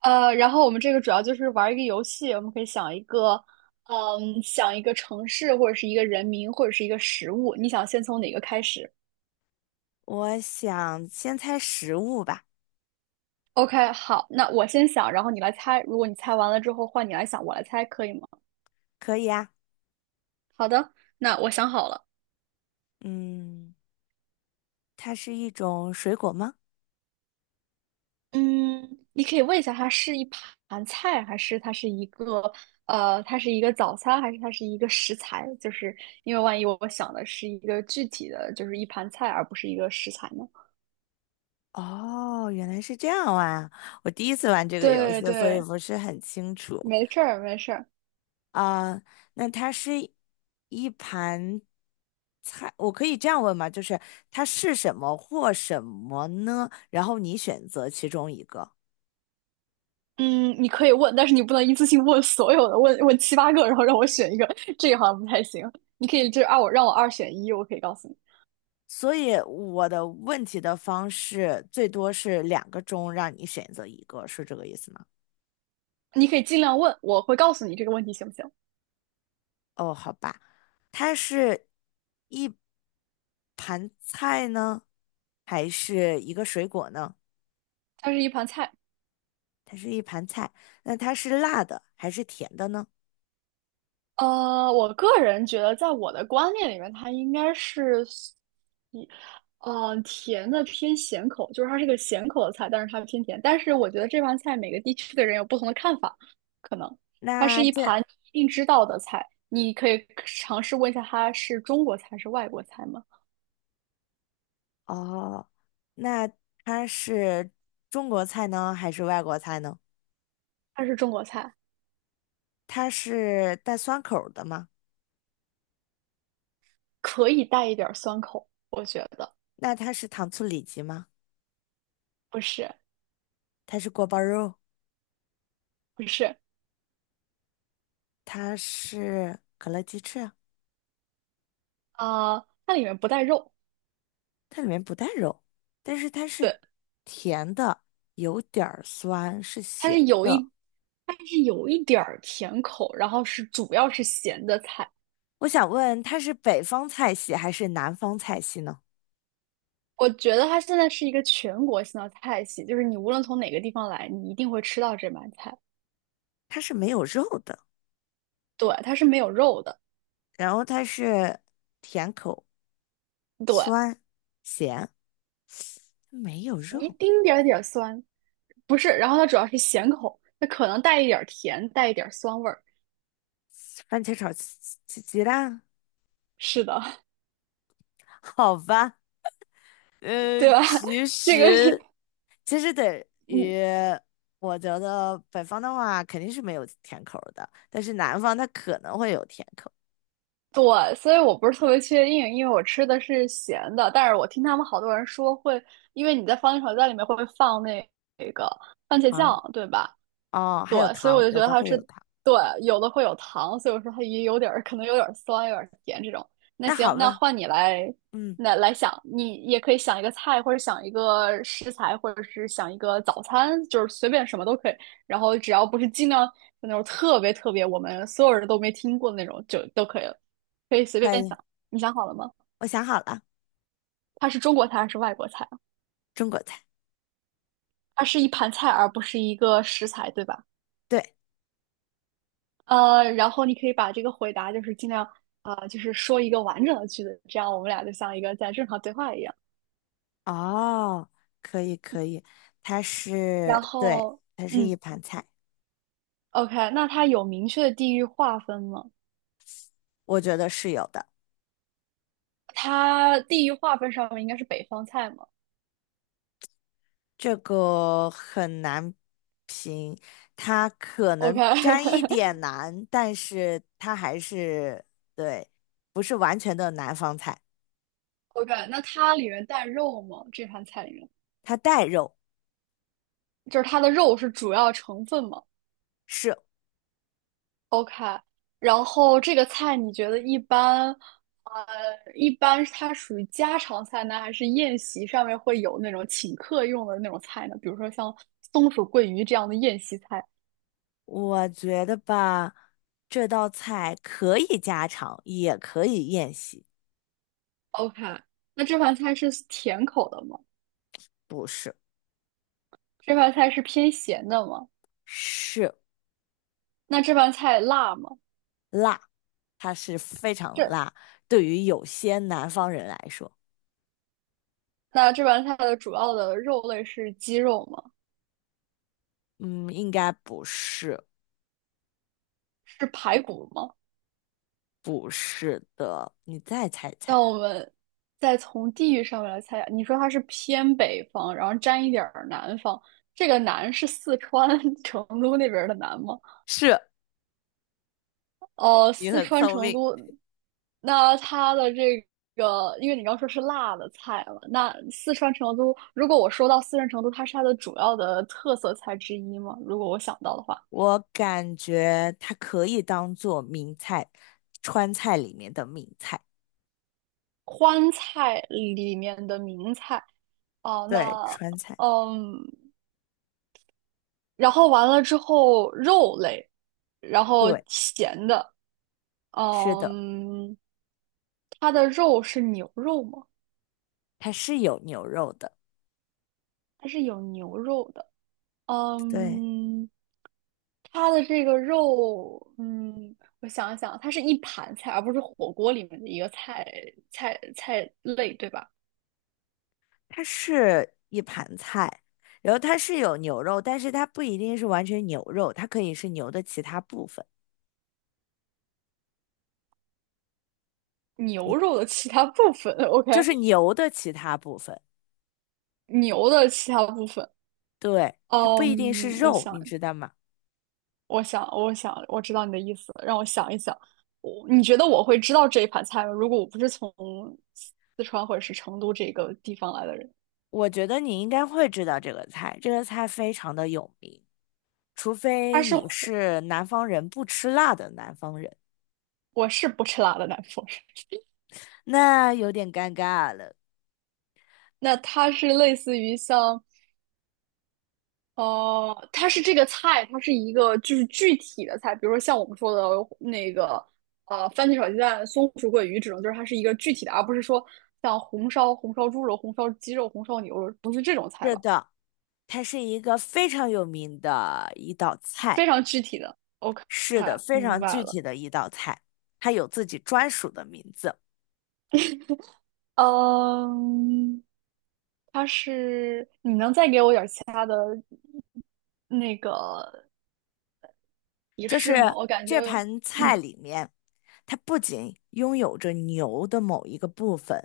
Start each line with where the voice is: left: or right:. right: 然后我们这个主要就是玩一个游戏，我们可以想一个，想一个城市或者是一个人名或者是一个食物，你想先从哪个开始
left: 我想先猜食物吧，
right: ？OK，好，那我先想，然后你来猜。如果你猜完了之后，换你来想，我来猜，可以吗？
left: 可以啊。
right: 好的，那我想好了。
left: 嗯，它是一种水果吗？
right: 嗯，你可以问一下，它是一盘菜，还是它是一个它是一个早餐，还是它是一个食材？就是因为万一我想的是一个具体的，就是一盘菜，而不是一个食材呢？
left: 哦，原来是这样啊！我第一次玩这个游
right: 对
left: 戏，所以
right: 对，
left: 不是很清楚
right: 没事儿，没事儿。
left: 啊。那它是一盘菜，我可以这样问吗？就是它是什么或什么呢？然后你选择其中一个。
right: 嗯，你可以问，但是你不能一次性问所有的，问问七八个，然后让我选一个，这个好像不太行。你可以就是让我二选一，我可以告诉你。
left: 所以我的问题的方式最多是两个中让你选择一个，是这个意思吗？
right: 你可以尽量问，我会告诉你这个问题行不行？
left: 哦，好吧。它是一盘菜呢，还是一个水果呢？
right: 它是一盘菜。
left: 它是一盘菜，那它是辣的还是甜的呢？
right: 呃，我个人觉得，在我的观念里面，它应该是一，甜的偏咸口，就是它是个咸口的菜，但是它偏甜。但是我觉得这盘菜每个地区的人有不同的看法，可能它是
left: 那
right: 一
left: 这
right: 盘你一定知道的菜，你可以尝试问一下它是中国菜还是外国菜吗？
left: 哦，那它是中国菜呢，还是外国菜呢？
right: 它是中国菜，
left: 它是带酸口儿的吗？
right: 可以带一点儿酸口，我觉得
left: 那它是糖醋里脊吗？
right: 不是。
left: 它是锅包肉？
right: 不是。
left: 它是可乐鸡翅啊？
right: 啊、它里面不带肉，
left: 它里面不带肉，但是它是
right: 对，
left: 甜的，有点儿酸，是
right: 它
left: 咸
right: 是有
left: 的。
right: 一但是有一点儿甜口，然后是主要是咸的菜。
left: 我想问，它是北方菜系还是南方菜系呢？
right: 我觉得它现在是一个全国性的菜系，就是你无论从哪个地方来，你一定会吃到这盘菜。
left: 它是没有肉的，
right: 对，它是没有肉的，
left: 然后它是甜口、
right: 对，
left: 酸、咸，没有
right: 一
left: 肉。
right: 丁点儿酸，不是。然后它主要是咸口，它可能带一点儿甜，带一点儿酸味儿。
left: 番茄炒鸡蛋，
right: 是的，
left: 好吧。呃，
right: 对吧？
left: 其
right: 这个是
left: 实其实等
right: 你
left: 于我觉得北方的话肯定是没有甜口儿的，但是南方它可能会有甜口
right: 对，所以我不是特别确定，因为我吃的是咸的，但是我听他们好多人说会，因为你在番茄炒蛋里面会放那个番茄
left: 啊。
right: 酱，对吧？
left: 哦，
right: 对，
left: 还有
right: 所以我
left: 糖，
right: 就觉
left: 有
right: 得
left: 的
right: 它
left: 会
right: 是
left: 有糖。
right: 对，有的会有糖，所以我说它也有点儿可能有点儿酸，有点儿甜这种。那
left: 那
right: 行，
left: 好
right: 那
left: 吧，
right: 换你来，
left: 嗯，
right: 那来想，你也可以想一个菜，或者想一个食材，或者是想一个早餐，就是随便什么都可以。然后只要不是尽量那种特别特别我们所有人都没听过的那种，就都可以了，可以随
left: 可
right: 便
left: 以，
right: 想。你想好了吗？
left: 我想好了，
right: 它是中国菜还是外国菜啊？
left: 中国菜。
right: 它是一盘菜，而不是一个食材，对吧？
left: 对。
right: 呃，然后你可以把这个回答就是尽量啊，就是说一个完整的句子，这样我们俩就像一个在正常对话一样。
left: 哦，可以可以，它
right: 然
left: 是，对，
right: 后，
left: 它是一
right: 嗯
left: 盘菜，
right: ，OK，那它有明确的地域划分吗？
left: 我觉得是有的，
right: 它地域划分上面应该是北方菜嘛
left: 这个很难评，它可能沾一点
right: ？OK，OK，
left: 难，但是它还是，对，不是完全的南方菜，
right: 那它里面带肉吗？这盘菜里面，
left: 它带肉，
right: 就是它的肉是主要成分吗？
left: 是，
right: OK，然后这个菜你觉得一般，呃，一般它属于家常菜呢，还是宴席上面会有那种请客用的那种菜呢？比如说像松鼠桂鱼这样的宴席菜。
left: 我觉得吧，这道菜可以家常，也可以宴席，
right: OK，那这盘菜是甜口的吗？
left: 不是，
right: 这盘菜是偏咸的吗？
left: 是。
right: 那这盘菜辣吗？
left: 辣，它是非常
right: 这，
left: 辣。对于有些南方人来说，
right: 那这盘菜的主要的肉类是鸡肉吗？
left: 嗯，应该不是，
right: 是排骨吗？
left: 不是的。你再猜一猜，
right: 那我们再从地域上面来猜啊，你说它是偏北方，然后沾一点儿南方，这个南是四川 成都那边儿的南吗？
left: 是
right: 哦，
left: 你
right: 四
left: 很
right: 川
left: 聪
right: 成
left: 明。
right: 都，那它的这个，因为你刚说是辣的菜嘛，那四川成都，如果我说到四川成都，它是它的主要的特色菜之一吗？如果我想到的话，
left: 我感觉它可以当做名菜，川菜里面的名菜。
right: 川菜里面的名菜，哦，
left: 对，
right: 那
left: 川菜。
right: 嗯。然后完了之后肉类，然后
left: 对，
right: 咸的，
left: 是的，
right: 嗯，它的肉是牛肉吗？
left: 它是有牛肉的。
right: 它是有牛肉的，
left: 对，
right: 嗯，它的这个肉，嗯，我想一想，它是一盘菜，而不是火锅里面的一个菜菜类，对吧？
left: 它是一盘菜，然后它是有牛肉，但是它不一定是完全牛肉，它可以是牛的其他部分。
right: 牛肉的其他部分 ，OK，
left: 就是牛的其他部分，
right: 牛的其他部分，
left: 对，它不一定
right: 嗯，
left: 是肉，你知道吗？
right: 我想，我想，我知道你的意思，让我想一想。你觉得我会知道这一盘菜吗？如果我不是从四川或者是成都这个地方来的人，
left: 我觉得你应该会知道这个菜，这个菜非常的有名，除
right: 他
left: 非
right: 是
left: 你
right: 火
left: 是南方人不吃辣的南方人，
right: 我是不吃辣的南方人。
left: 那有点尴尬了。
right: 那它是类似于像，呃，它是这个菜，它是一个就是具体的菜，比如说像我们说的那个，呃，番茄炒鸡蛋、松鼠桂鱼这种，就是它是一个具体的，而不是说像红烧、红烧猪肉、红烧鸡肉、红烧牛肉，不是这种菜
left: 是
right: 吧？
left: 的，它是一个非常有名的一道菜，
right: 非常具体的。OK，
left: 是的，非
right: 明
left: 常
right: 白
left: 具
right: 了。
left: 体的一道菜，它有自己专属的名字，
right: 嗯，它是，你能再给我点儿其他的那个仪
left: 就是
right: 式吗？我感觉，
left: 这盘菜
right: 嗯，
left: 里面。它不仅拥有着牛的某一个部分，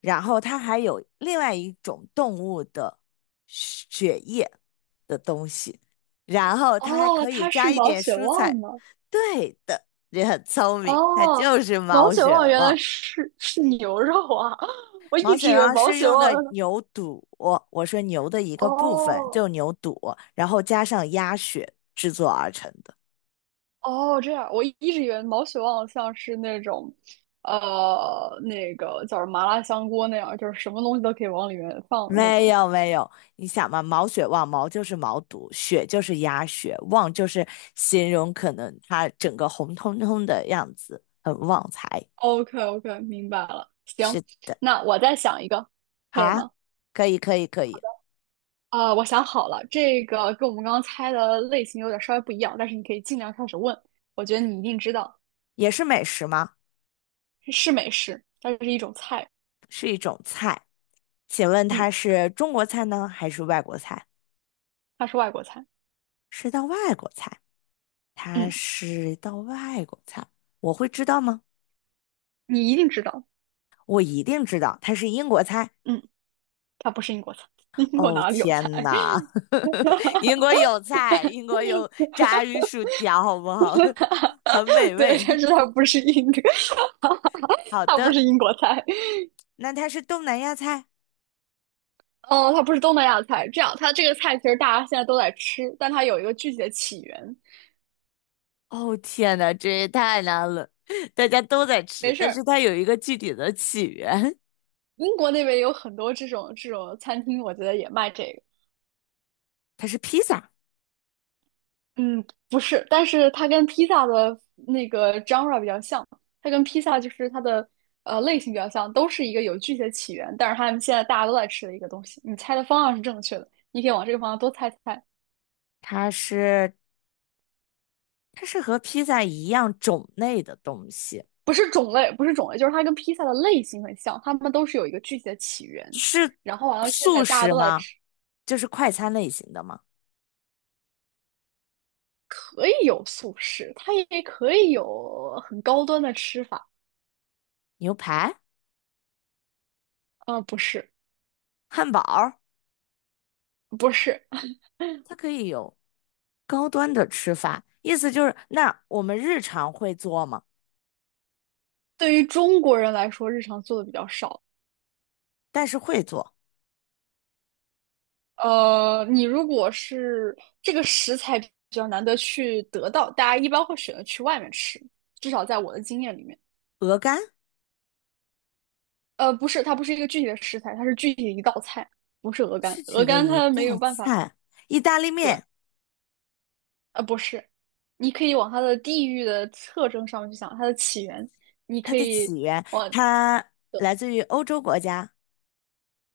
left: 然后它还有另外一种动物的血液的东西，然后它还
right: 哦，
left: 可以
right: 它是
left: 加一
right: 毛
left: 点
right: 血
left: 蔬
right: 旺
left: 菜。
right: 吗？
left: 对的，人很聪明，它
right: 哦，
left: 就是
right: 毛
left: 毛
right: 血
left: 血
right: 旺原来
left: 旺。
right: 是是牛肉啊！我
left: 毛
right: 一直
left: 血
right: 以为
left: 旺
right: 毛
left: 是
right: 血
left: 用
right: 旺，
left: 的牛肚，我说牛的一个部分，
right: 哦
left: 就牛肚，然后加上鸭血制作而成的。
right: 哦，这样，我一直以为毛血旺像是那种，呃，那个叫什么麻辣香锅那样，就是什么东西都可以往里面放的那
left: 没
right: 种。
left: 有没有，你想嘛，毛血旺，毛就是毛肚，血就是鸭血，旺就是形容可能它整个红彤彤的样子，很旺财。
right: OK OK，明白了。行，
left: 是，
right: 那我再想一个，
left: 好
right: 可以
left: 啊，
right: 吗？
left: 可以可以可以，
right: 啊、我想好了，这个跟我们刚刚猜的类型有点稍微不一样，但是你可以尽量开始问。我觉得你一定知道，
left: 也是美食吗？
right: 是美食，它是一种菜。
left: 是一种菜，请问
right: 嗯，
left: 它是中国菜呢，还是外国菜？
right: 它是外国菜。
left: 是道外国菜，它
right: 嗯，
left: 是道外国菜，我会知道吗？
right: 你一定知道。
left: 我一定知道，它是英国菜。
right: 嗯，它不是英国菜。英国
left: 哦
right: 哪里有
left: 天
right: 菜？
left: 呐，英国有菜，英国有炸鱼薯条，好不好？很美
right: 对，
left: 味。
right: 但是它不是英，
left: 好
right: 它不
left: 的，
right: 是英国菜。
left: 那它是东南亚菜。
right: 哦，它不是东南亚菜。这样，它这个菜其实大家现在都在吃，但它有一个具体的起源。
left: 哦天呐，这也太难了，大家都在吃，
right: 没事
left: 但是
right: 儿，
left: 它有一个具体的起源，
right: 英国那边有很多这种餐厅，我觉得也卖这个。
left: 它是披萨，
right: 嗯，不是，但是它跟披萨的genre 比较像，它跟披萨就是它的类型比较像，都是一个有具体的起源，但是他们现在大家都在吃的一个东西。你猜的方向是正确的，你可以往这个方向多猜猜。
left: 它是它是和披萨一样种类的东西，
right: 不是种类，不是种类，就是它跟披萨的类型很像，它们都是有一个具体的起源。
left: 是
right: 然后完了，现在
left: 素
right: 大家
left: 食
right: 都在
left: 吗？
right: 吃，
left: 就是快餐类型的吗？
right: 可以有素食，它也可以有很高端的吃法。
left: 牛排、
right: 呃，不是，
left: 汉堡，
right: 不是，
left: 它可以有。高端的吃法，意思就是那我们日常会做吗？
right: 对于中国人来说，日常做的比较少。
left: 但是会做
right: 呃，你如果是这个食材比较难得去得到，大家一般会选择去外面吃，至少在我的经验里面。
left: 鹅肝
right: 呃，不是，它不是一个具体的食材，它是具体的一道菜，不是鹅
left: 是
right: 肝。
left: 指
right: 鹅
left: 的
right: 肝
left: 一
right: 它没
left: 道
right: 有办法，
left: 菜，意大利
right: 对，
left: 面
right: 呃，不是，你可以往它的地域的特征上面去想，它的起源，你
left: 它
right: 可
left: 的
right: 以
left: 起源
right: 往，
left: 它来自于欧洲国家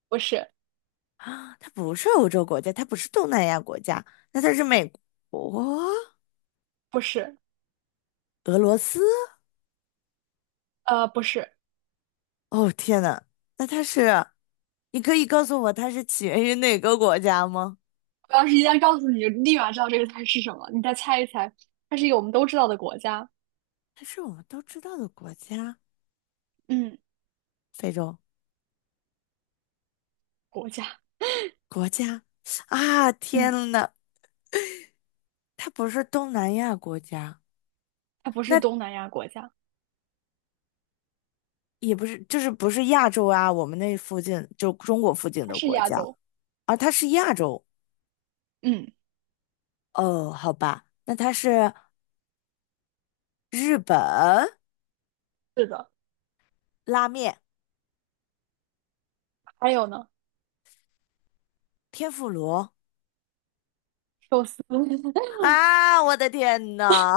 right: 不是，
left: 啊，它不是欧洲国家，它不是东南亚国家，那它是美国、
right: 不是，
left: 俄罗斯？
right: 呃，不是。
left: 哦天呐，那它是你可以告诉我它是起源于哪个国家吗？
right: 我要是一旦告诉你，就立马知道这个菜是什么，你再猜一猜，它是一个我们都知道的国家，
left: 它是我们都知道的国家，
right: 嗯
left: 非洲
right: 国家，
left: 国家啊！
right: 嗯
left: 天呐，它不是东南亚国家，
right: 它不是东南亚国家，
left: 也不是，就是不是亚洲啊，我们那附近就中国附近
right: 它
left: 的
right: 是
left: 国
right: 亚
left: 家
right: 洲。
left: 啊，它是亚洲。
right: 嗯，
left: 哦，好吧，那它是日本
right: 是的，
left: 拉面、
right: 还有呢，
left: 天妇罗
right: 寿司，
left: 啊！我的天呐，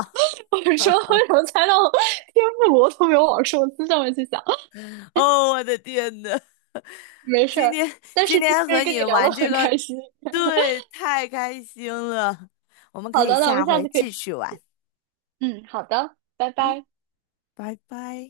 right: 我说为什么猜到了天妇罗都没有往寿司上面去想？
left: 哦，我的天呐，
right: 没事
left: 今
right: 儿，
left: 天
right: 但
left: 今
right: 是今
left: 天
right: 天
left: 和
right: 跟
left: 你
right: 你聊得
left: 玩这
right: 很
left: 个，
right: 开心。
left: 对，太开心了，我们可
right: 好
left: 以
right: 的，那我
left: 下
right: 们下
left: 回
right: 次可以，
left: 继续玩。
right: 嗯，好的，拜
left: 嗯，
right: 拜。
left: 拜拜。